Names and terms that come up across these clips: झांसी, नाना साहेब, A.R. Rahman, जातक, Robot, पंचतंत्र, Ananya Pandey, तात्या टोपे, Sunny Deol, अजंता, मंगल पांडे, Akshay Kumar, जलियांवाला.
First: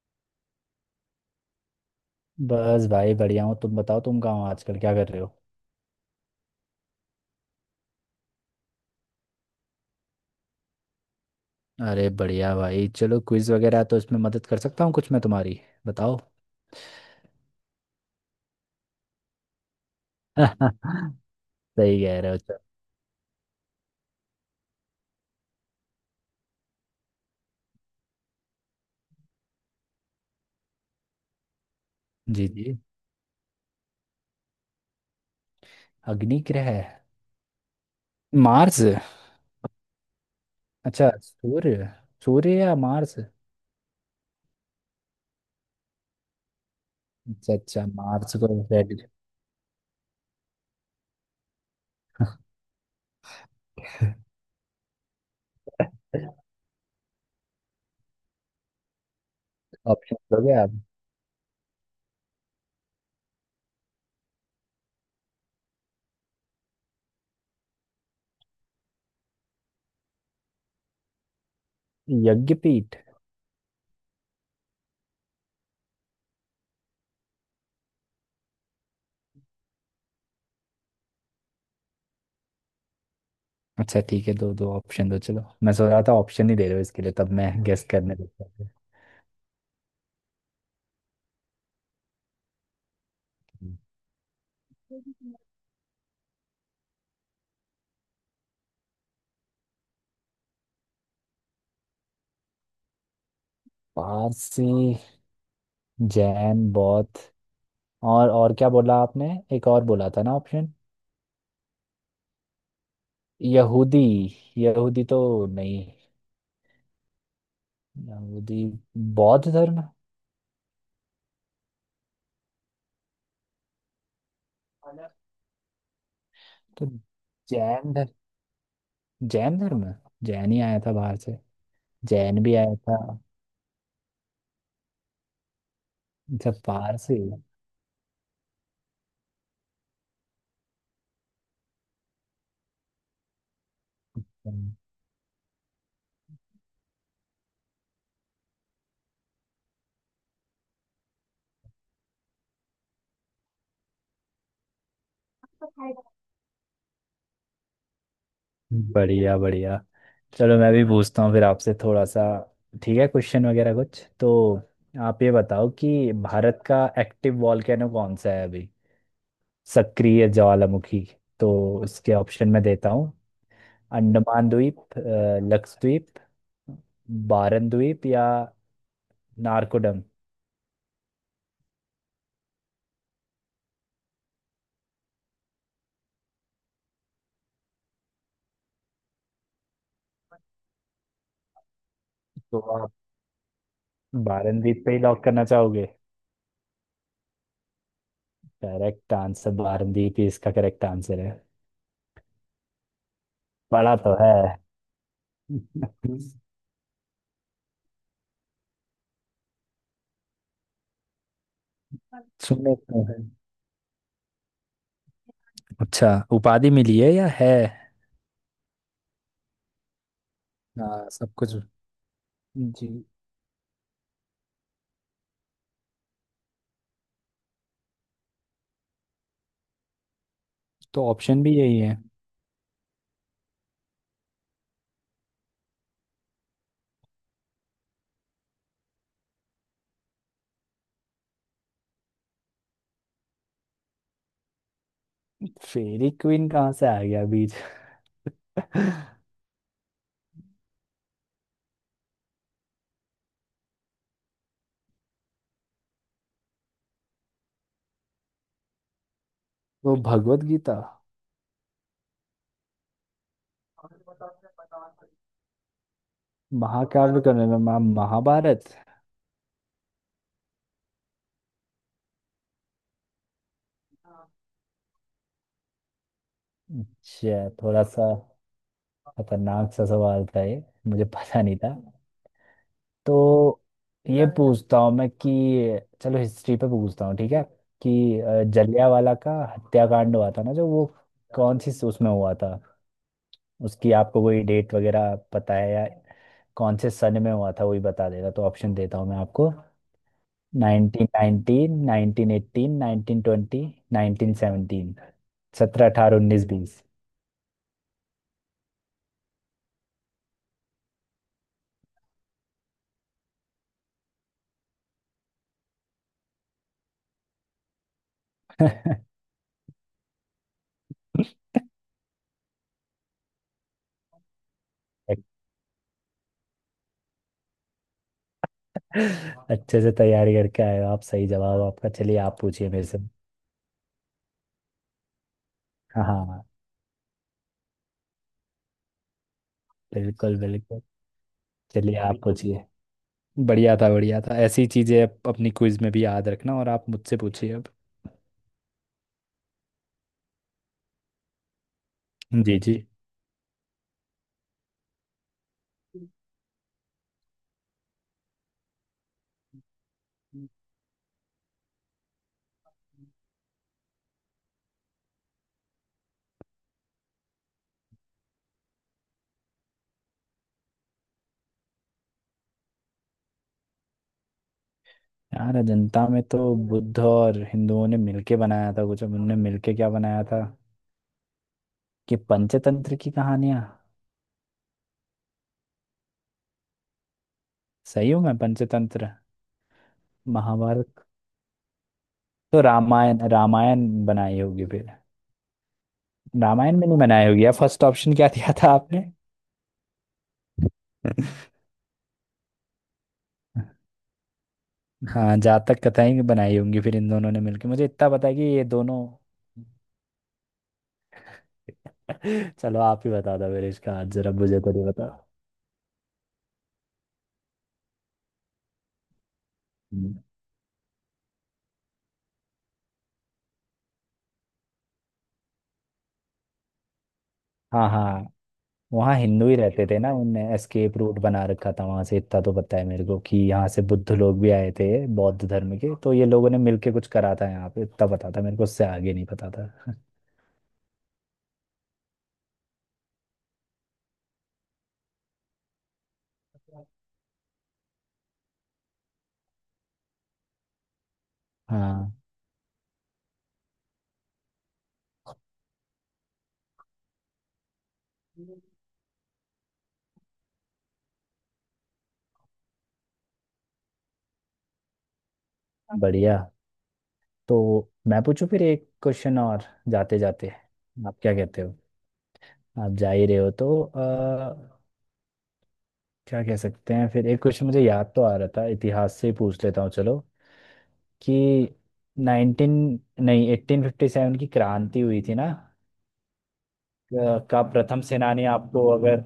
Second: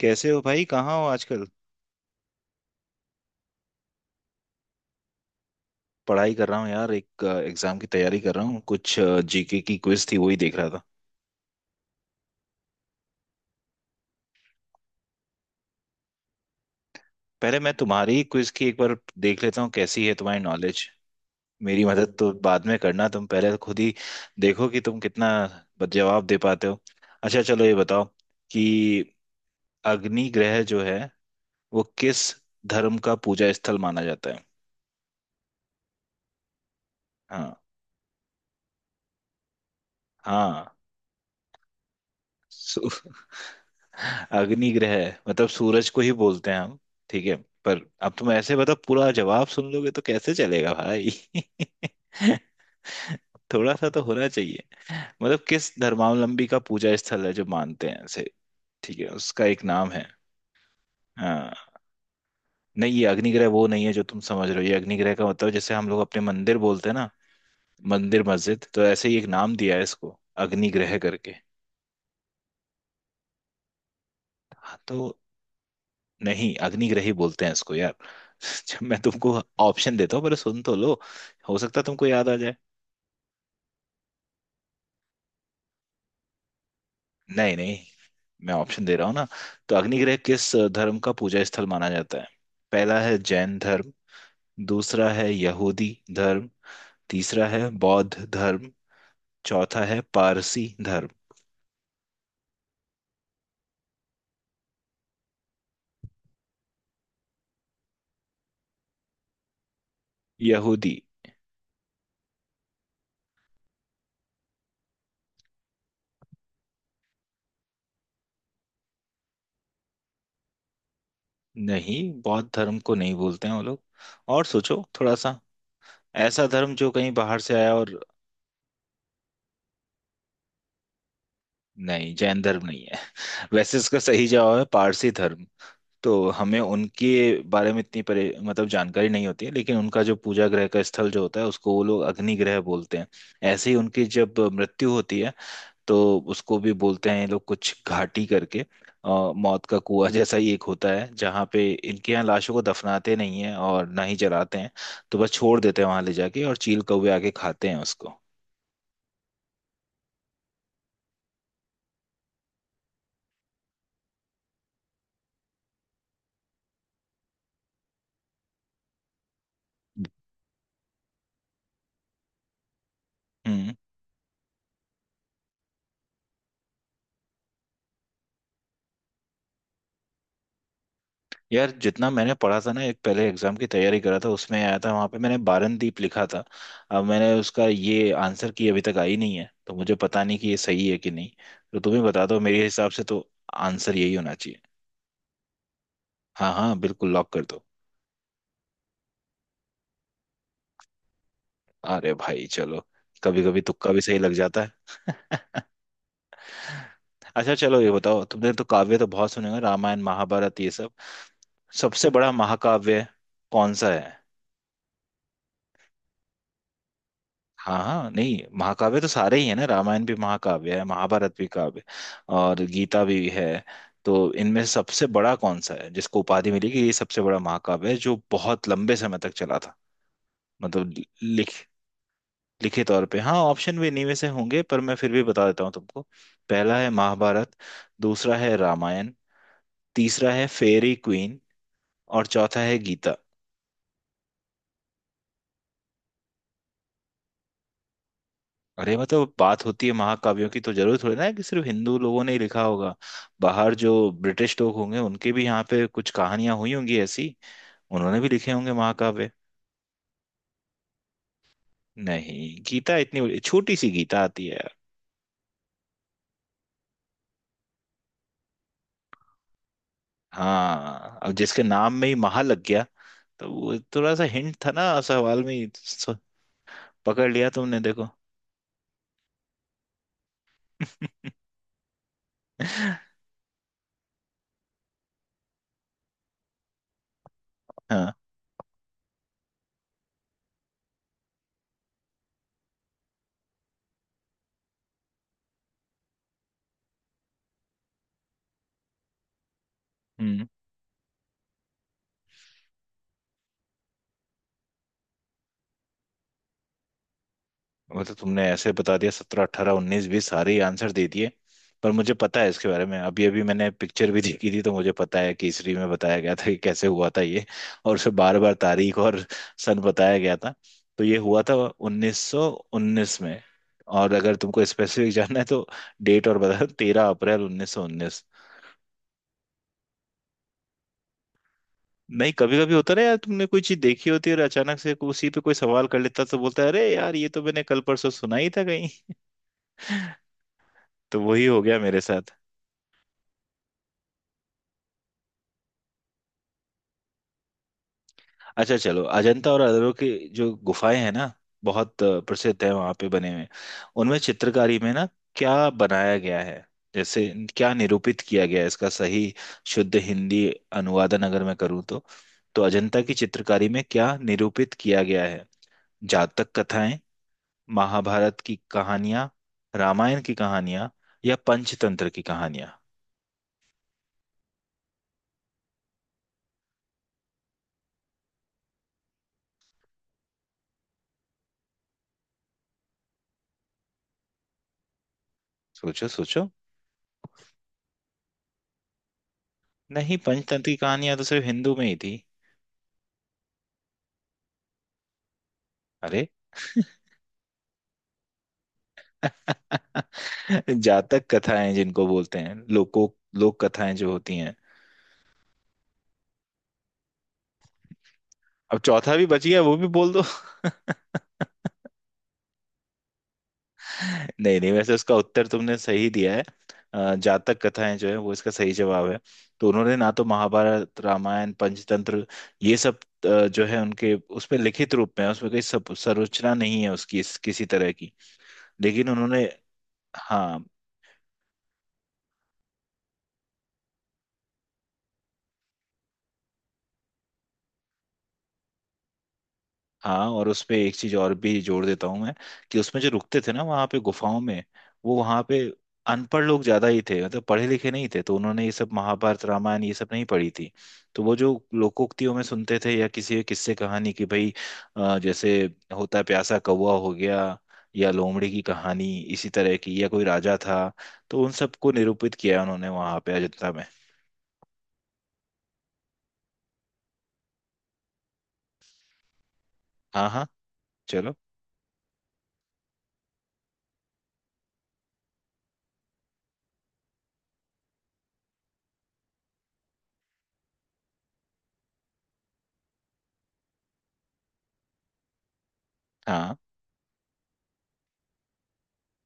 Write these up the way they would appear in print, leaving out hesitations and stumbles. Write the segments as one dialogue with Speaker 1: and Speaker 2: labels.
Speaker 1: कैसे हो भाई? कहाँ हो आजकल?
Speaker 2: बस भाई बढ़िया हूँ। तुम बताओ, तुम कहाँ हो आजकल, क्या कर रहे हो?
Speaker 1: पढ़ाई कर रहा हूँ यार। एक एग्जाम की तैयारी कर रहा हूँ। कुछ जीके की क्विज थी वही देख रहा था।
Speaker 2: अरे बढ़िया भाई, चलो क्विज वगैरह है तो इसमें मदद कर सकता हूँ कुछ मैं तुम्हारी। बताओ।
Speaker 1: पहले मैं तुम्हारी क्विज की एक बार देख लेता हूँ कैसी है तुम्हारी नॉलेज। मेरी
Speaker 2: सही
Speaker 1: मदद
Speaker 2: कह
Speaker 1: तो
Speaker 2: रहे हो, चलो।
Speaker 1: बाद में करना, तुम पहले खुद ही देखो कि तुम कितना जवाब दे पाते हो। अच्छा चलो ये बताओ कि अग्नि ग्रह जो है वो किस
Speaker 2: जी जी।
Speaker 1: धर्म का पूजा स्थल माना जाता है?
Speaker 2: अग्नि ग्रह।
Speaker 1: हाँ।
Speaker 2: मार्स।
Speaker 1: हाँ,
Speaker 2: अच्छा सूर्य। सूर्य या मार्स।
Speaker 1: अग्निग्रह मतलब सूरज को ही बोलते हैं हम? ठीक है।
Speaker 2: अच्छा
Speaker 1: पर
Speaker 2: अच्छा,
Speaker 1: अब तुम
Speaker 2: मार्स को।
Speaker 1: ऐसे बताओ,
Speaker 2: रेड।
Speaker 1: पूरा जवाब सुन लोगे तो कैसे चलेगा भाई? थोड़ा सा तो होना चाहिए। मतलब किस धर्मावलंबी का पूजा स्थल है जो मानते हैं ऐसे। ठीक है, उसका एक नाम है।
Speaker 2: ऑप्शन दोगे आप?
Speaker 1: हाँ। नहीं, ये अग्निग्रह वो नहीं है जो तुम समझ रहे हो। ये अग्निग्रह का मतलब, जैसे हम लोग अपने मंदिर बोलते हैं ना, मंदिर मस्जिद, तो ऐसे ही एक नाम दिया है इसको अग्निग्रह करके।
Speaker 2: यज्ञपीठ।
Speaker 1: हाँ तो। नहीं, अग्निग्रह ही बोलते हैं इसको यार। जब मैं तुमको ऑप्शन देता हूँ पहले सुन तो लो। हो सकता है तुमको याद आ जाए।
Speaker 2: अच्छा ठीक है, दो दो ऑप्शन दो। चलो मैं सोच रहा था ऑप्शन ही दे रहे हो इसके लिए, तब मैं
Speaker 1: नहीं नहीं,
Speaker 2: गेस करने लगता
Speaker 1: मैं
Speaker 2: था।
Speaker 1: ऑप्शन दे रहा हूँ ना। तो अग्निग्रह किस धर्म का पूजा स्थल माना जाता है? पहला है जैन धर्म। दूसरा है यहूदी धर्म। तीसरा है बौद्ध धर्म। चौथा है पारसी धर्म।
Speaker 2: पारसी। जैन, बौद्ध। और क्या बोला आपने? एक और बोला था ना ऑप्शन।
Speaker 1: यहूदी?
Speaker 2: यहूदी। यहूदी तो नहीं। यहूदी बौद्ध धर्म है।
Speaker 1: नहीं, बौद्ध धर्म को नहीं बोलते हैं वो लोग। और सोचो थोड़ा सा, ऐसा धर्म
Speaker 2: तो
Speaker 1: जो कहीं बाहर से आया,
Speaker 2: जैन
Speaker 1: और।
Speaker 2: धर्म। जैन धर्म है। जैन ही आया था बाहर से।
Speaker 1: नहीं, जैन
Speaker 2: जैन भी
Speaker 1: धर्म
Speaker 2: आया
Speaker 1: नहीं
Speaker 2: था।
Speaker 1: है। वैसे इसका सही जवाब है पारसी धर्म। तो
Speaker 2: अच्छा
Speaker 1: हमें उनके
Speaker 2: पारसी।
Speaker 1: बारे में इतनी परे मतलब जानकारी नहीं होती है, लेकिन उनका जो पूजा ग्रह का स्थल जो होता है उसको वो लोग अग्नि ग्रह बोलते हैं। ऐसे ही उनकी जब मृत्यु होती है, तो उसको भी बोलते हैं ये लोग कुछ घाटी करके। मौत का कुआं जैसा ही एक होता है जहाँ पे इनके यहाँ लाशों को दफनाते नहीं है और ना ही जलाते हैं। तो बस छोड़ देते हैं वहां ले जाके, और चील कौवे आके खाते हैं उसको।
Speaker 2: बढ़िया बढ़िया। चलो मैं भी पूछता हूँ फिर आपसे थोड़ा सा। ठीक है, क्वेश्चन वगैरह कुछ तो। आप ये बताओ कि भारत का एक्टिव वॉल्केनो कौन सा है अभी, सक्रिय ज्वालामुखी। तो इसके ऑप्शन में देता हूँ।
Speaker 1: हम्म।
Speaker 2: अंडमान द्वीप, लक्षद्वीप, बारन द्वीप या नारकोडम।
Speaker 1: यार जितना मैंने पढ़ा था ना, एक पहले एग्जाम की तैयारी करा था उसमें आया था, वहां पे मैंने बारनदीप लिखा था। अब मैंने उसका ये आंसर की अभी तक आई नहीं है, तो मुझे पता नहीं कि ये सही है कि नहीं। तो तुम ही बता दो,
Speaker 2: तो
Speaker 1: मेरे हिसाब
Speaker 2: आप
Speaker 1: से तो आंसर यही होना चाहिए।
Speaker 2: बारन द्वीप पे ही लॉक करना चाहोगे?
Speaker 1: हाँ हाँ, बिल्कुल लॉक कर दो।
Speaker 2: करेक्ट आंसर बारन द्वीप ही इसका करेक्ट आंसर है।
Speaker 1: अरे भाई चलो, कभी कभी तुक्का
Speaker 2: पढ़ा
Speaker 1: भी
Speaker 2: तो
Speaker 1: सही लग
Speaker 2: है।
Speaker 1: जाता है। अच्छा चलो ये बताओ, तुमने तो काव्य तो बहुत सुने होंगे, रामायण महाभारत ये सब। सबसे बड़ा
Speaker 2: सुने तो
Speaker 1: महाकाव्य
Speaker 2: है।
Speaker 1: कौन सा है?
Speaker 2: अच्छा, उपाधि मिली है या है?
Speaker 1: हाँ हाँ, नहीं, महाकाव्य तो सारे ही है ना। रामायण भी महाकाव्य है,
Speaker 2: हाँ सब
Speaker 1: महाभारत भी
Speaker 2: कुछ।
Speaker 1: काव्य, और
Speaker 2: जी।
Speaker 1: गीता भी है। तो इनमें सबसे बड़ा कौन सा है जिसको उपाधि मिली कि ये सबसे बड़ा महाकाव्य है जो बहुत लंबे समय तक चला था, मतलब
Speaker 2: तो
Speaker 1: लि-
Speaker 2: ऑप्शन भी
Speaker 1: लिख
Speaker 2: यही है।
Speaker 1: लिखे तौर पे। हाँ, ऑप्शन भी इन्हीं में से होंगे, पर मैं फिर भी बता देता हूँ तुमको। पहला है महाभारत। दूसरा है रामायण। तीसरा है फेरी क्वीन। और चौथा है गीता।
Speaker 2: फेरी क्वीन कहाँ से आ गया बीच?
Speaker 1: अरे मतलब बात होती है महाकाव्यों की, तो जरूर थोड़ी ना है कि सिर्फ हिंदू लोगों ने ही लिखा होगा। बाहर जो ब्रिटिश लोग होंगे उनके भी यहाँ पे कुछ कहानियां हुई होंगी ऐसी, उन्होंने भी लिखे होंगे महाकाव्य।
Speaker 2: वो भगवत गीता।
Speaker 1: नहीं, गीता इतनी छोटी सी गीता आती है यार।
Speaker 2: महाकाव्य के में मैम महाभारत।
Speaker 1: हाँ, अब जिसके नाम में ही महा लग गया, तो वो थोड़ा सा हिंट था ना सवाल में ही, पकड़
Speaker 2: अच्छा
Speaker 1: लिया तुमने
Speaker 2: थोड़ा
Speaker 1: देखो।
Speaker 2: सा। खतरनाक सा सवाल था ये, मुझे पता नहीं था। तो ये पूछता हूँ मैं कि, चलो हिस्ट्री पे पूछता हूँ, ठीक है।
Speaker 1: हाँ।
Speaker 2: कि जलियांवाला का हत्याकांड हुआ था ना जो वो, कौन सी उसमें हुआ था। उसकी आपको कोई डेट वगैरह पता है या कौन से सन में हुआ था वही बता देगा? तो ऑप्शन देता हूँ मैं आपको।
Speaker 1: हम्म।
Speaker 2: Nineteen nineteen, nineteen eighteen, nineteen twenty, nineteen seventeen. सत्रह, अठारह, उन्नीस, बीस।
Speaker 1: वो तो तुमने ऐसे बता दिया सत्रह अट्ठारह उन्नीस बीस, सारे ही आंसर दे दिए। पर मुझे पता है इसके बारे में, अभी अभी मैंने पिक्चर भी देखी थी, तो मुझे पता है केसरी में बताया गया था कि कैसे हुआ था ये। और उसे बार बार तारीख और सन बताया गया था। तो ये हुआ था 1919 में। और अगर तुमको स्पेसिफिक
Speaker 2: अच्छे
Speaker 1: जानना है तो डेट और बता, तेरह अप्रैल 1919।
Speaker 2: से तैयारी करके आए हो आप, सही जवाब आपका। चलिए
Speaker 1: नहीं,
Speaker 2: आप
Speaker 1: कभी
Speaker 2: पूछिए
Speaker 1: कभी
Speaker 2: मेरे
Speaker 1: होता
Speaker 2: से।
Speaker 1: ना यार, तुमने कोई चीज देखी होती है और अचानक से उसी पे कोई सवाल कर लेता तो
Speaker 2: हाँ
Speaker 1: बोलता है, अरे यार ये तो मैंने कल परसों सुना ही था कहीं।
Speaker 2: बिल्कुल बिल्कुल।
Speaker 1: तो वही हो गया
Speaker 2: चलिए
Speaker 1: मेरे
Speaker 2: आप
Speaker 1: साथ।
Speaker 2: पूछिए। बढ़िया था बढ़िया था, ऐसी चीजें अपनी क्विज में भी याद रखना। और आप मुझसे पूछिए अब।
Speaker 1: अच्छा चलो, अजंता और एलोरा की जो गुफाएं हैं ना, बहुत
Speaker 2: जी
Speaker 1: प्रसिद्ध है
Speaker 2: जी।
Speaker 1: वहां पे बने हुए। उनमें चित्रकारी में ना, क्या बनाया गया है, जैसे क्या निरूपित किया गया है, इसका सही शुद्ध हिंदी अनुवादन अगर मैं करूँ तो। तो अजंता की चित्रकारी में क्या निरूपित किया गया है? जातक कथाएं, महाभारत की कहानियां, रामायण की कहानियां, या पंचतंत्र की कहानियां।
Speaker 2: यार अजंता में तो बुद्ध और हिंदुओं ने मिलके बनाया था कुछ, अब उनने मिलके क्या बनाया था? कि पंचतंत्र की कहानियां।
Speaker 1: सोचो सोचो।
Speaker 2: सही हूँ मैं, पंचतंत्र?
Speaker 1: नहीं, पंचतंत्र की
Speaker 2: महाभारत।
Speaker 1: कहानियां तो सिर्फ हिंदू में ही थी।
Speaker 2: तो रामायण, रामायण बनाई होगी फिर।
Speaker 1: अरे
Speaker 2: रामायण में नहीं बनाई होगी यार। फर्स्ट ऑप्शन क्या दिया था आपने?
Speaker 1: जातक कथाएं, जिनको बोलते हैं लोक कथाएं जो होती हैं।
Speaker 2: हाँ जातक कथाएं भी बनाई होंगी फिर, इन दोनों ने मिलकर। मुझे इतना पता है कि ये
Speaker 1: अब
Speaker 2: दोनों
Speaker 1: चौथा भी बच गया, वो भी बोल दो।
Speaker 2: चलो आप ही बता दो मेरे इसका आंसर, अब
Speaker 1: नहीं
Speaker 2: मुझे
Speaker 1: नहीं,
Speaker 2: तो नहीं
Speaker 1: वैसे
Speaker 2: पता।
Speaker 1: उसका उत्तर तुमने सही दिया है। जातक कथाएं जो है वो इसका सही जवाब है। तो उन्होंने ना
Speaker 2: हम्म।
Speaker 1: तो महाभारत रामायण पंचतंत्र, ये सब जो है उनके उसमें लिखित रूप में है, उसमें कोई सब संरचना नहीं है उसकी, किसी
Speaker 2: हाँ
Speaker 1: तरह की।
Speaker 2: हाँ,
Speaker 1: लेकिन
Speaker 2: वहाँ
Speaker 1: उन्होंने।
Speaker 2: हिंदू ही रहते थे ना, उनने
Speaker 1: हाँ
Speaker 2: एस्केप रूट बना रखा था वहाँ से। इतना तो पता है मेरे को कि यहाँ से बुद्ध लोग भी आए थे। बौद्ध धर्म के तो ये लोगों ने मिलके कुछ करा था यहाँ पे, इतना पता था मेरे को, उससे आगे नहीं पता था।
Speaker 1: हाँ, और उसपे एक चीज और भी जोड़ देता हूँ मैं, कि उसमें जो रुकते थे ना वहाँ पे गुफाओं में, वो वहाँ पे अनपढ़ लोग ज्यादा ही थे, मतलब पढ़े लिखे नहीं थे, तो उन्होंने ये सब महाभारत रामायण ये सब नहीं पढ़ी थी। तो वो जो
Speaker 2: हाँ।
Speaker 1: लोकोक्तियों में सुनते थे, या किसी किस्से कहानी की भाई, जैसे होता है प्यासा कौवा हो गया, या लोमड़ी की कहानी, इसी तरह की, या कोई राजा था, तो उन सबको निरूपित किया उन्होंने वहाँ पे अजंता में।
Speaker 2: बढ़िया। तो मैं पूछूं फिर एक क्वेश्चन और, जाते
Speaker 1: हाँ हाँ।
Speaker 2: जाते। आप
Speaker 1: चलो।
Speaker 2: क्या कहते हो? आप जा ही रहे हो तो क्या कह सकते हैं फिर एक क्वेश्चन। मुझे याद तो आ रहा था, इतिहास से ही पूछ लेता हूँ चलो। कि 19 नहीं 1857 की क्रांति हुई थी ना,
Speaker 1: हाँ,
Speaker 2: का प्रथम सेनानी आपको अगर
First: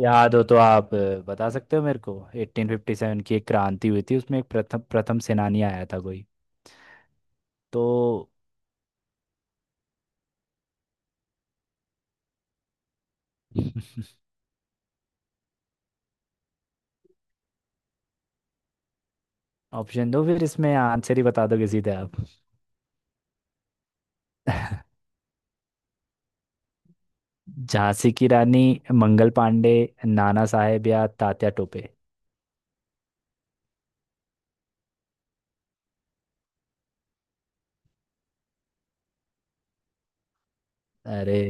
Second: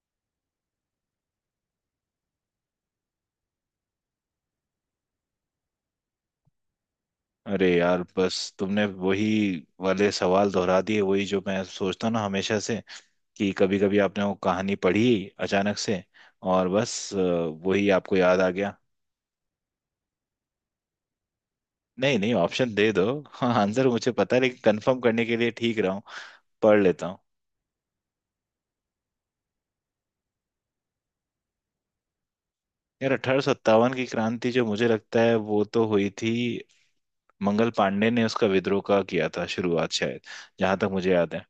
Speaker 2: याद हो तो आप बता सकते हो मेरे को। 1857 की एक क्रांति हुई थी, उसमें एक प्रथम प्रथम सेनानी आया था कोई।
Speaker 1: अरे
Speaker 2: तो
Speaker 1: यार, बस तुमने वही वाले सवाल दोहरा दिए, वही जो मैं सोचता हूँ ना हमेशा से, कि कभी कभी आपने वो कहानी पढ़ी अचानक से, और बस वही आपको याद आ गया।
Speaker 2: ऑप्शन दो फिर, इसमें आंसर ही बता दोगे सीधे
Speaker 1: नहीं
Speaker 2: आप?
Speaker 1: नहीं, ऑप्शन दे दो। हाँ, आंसर मुझे पता है, लेकिन कंफर्म करने के लिए ठीक रहा हूँ, पढ़ लेता हूँ।
Speaker 2: झांसी की रानी, मंगल पांडे, नाना साहेब या तात्या टोपे।
Speaker 1: यार 1857 की क्रांति, जो मुझे लगता है वो तो हुई थी मंगल पांडे ने, उसका विद्रोह का किया था शुरुआत शायद, जहां तक मुझे याद है।
Speaker 2: अरे,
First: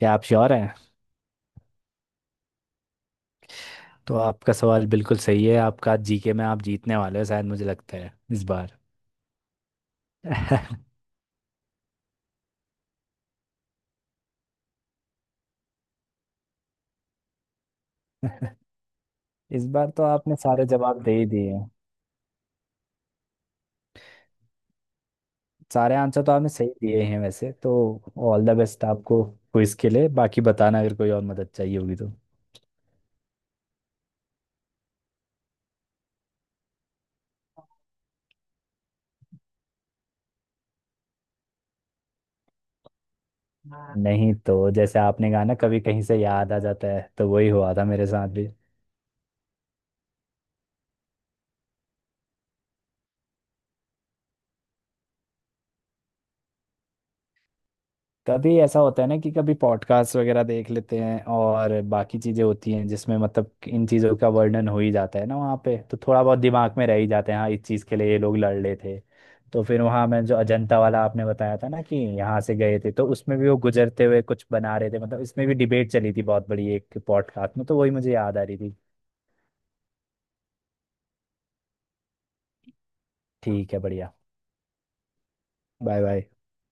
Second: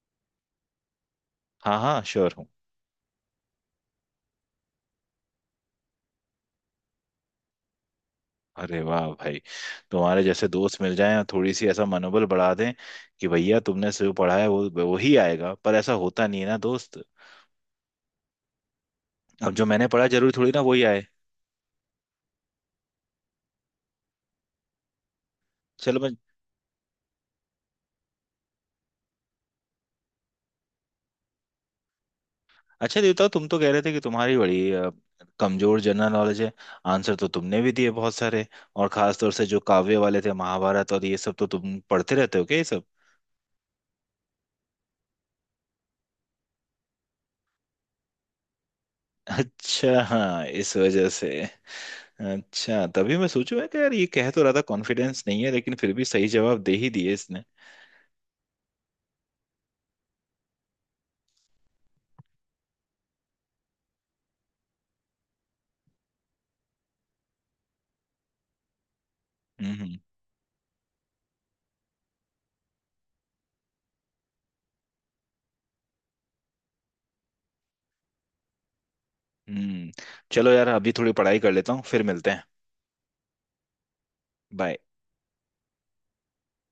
Speaker 2: क्या आप श्योर हैं?
Speaker 1: हाँ हाँ, श्योर।
Speaker 2: तो आपका सवाल बिल्कुल सही है, आपका। जीके में आप जीतने वाले हो शायद, मुझे लगता है इस बार।
Speaker 1: अरे वाह भाई, तुम्हारे जैसे दोस्त मिल जाएं और थोड़ी सी ऐसा मनोबल बढ़ा दें कि भैया तुमने जो पढ़ा है वो वही आएगा, पर ऐसा होता नहीं है ना दोस्त। अब
Speaker 2: इस
Speaker 1: जो मैंने
Speaker 2: बार तो
Speaker 1: पढ़ा जरूरी
Speaker 2: आपने
Speaker 1: थोड़ी ना
Speaker 2: सारे
Speaker 1: वही
Speaker 2: जवाब
Speaker 1: आए।
Speaker 2: दे ही दिए हैं, सारे
Speaker 1: चलो मैं।
Speaker 2: आंसर तो आपने सही दिए हैं वैसे तो। ऑल द बेस्ट आपको क्विज के लिए, बाकी बताना अगर कोई और मदद चाहिए होगी तो।
Speaker 1: अच्छा देवता, तुम तो कह रहे थे कि तुम्हारी बड़ी कमजोर जनरल नॉलेज है। आंसर तो तुमने भी दिए बहुत सारे, और खास तौर से जो काव्य वाले थे महाभारत और ये सब, तो तुम पढ़ते रहते हो क्या ये सब?
Speaker 2: हाँ। नहीं तो जैसे आपने कहा ना, कभी कहीं से याद आ जाता है, तो वही हुआ था मेरे साथ भी।
Speaker 1: अच्छा हाँ, इस वजह से। अच्छा, तभी मैं सोचूं मैं कि यार ये कह तो रहा था कॉन्फिडेंस नहीं है, लेकिन फिर भी सही जवाब दे ही दिए इसने।
Speaker 2: कभी ऐसा होता है ना कि कभी पॉडकास्ट वगैरह देख लेते हैं और बाकी चीजें होती हैं जिसमें मतलब इन चीजों का वर्णन हो ही जाता है ना, वहाँ पे तो थोड़ा बहुत दिमाग में रह ही जाते हैं, हाँ इस चीज के लिए ये लोग लड़ रहे थे। तो फिर
Speaker 1: हम्म।
Speaker 2: वहाँ मैं जो अजंता वाला आपने बताया था ना कि यहाँ से गए थे, तो उसमें भी वो गुजरते हुए कुछ बना रहे थे, मतलब इसमें भी डिबेट चली थी बहुत बड़ी एक पॉडकास्ट में, तो वही मुझे याद आ रही थी।
Speaker 1: हम्म। चलो यार, अभी थोड़ी पढ़ाई कर लेता हूँ, फिर मिलते हैं।
Speaker 2: ठीक है बढ़िया।
Speaker 1: बाय।
Speaker 2: Bye bye.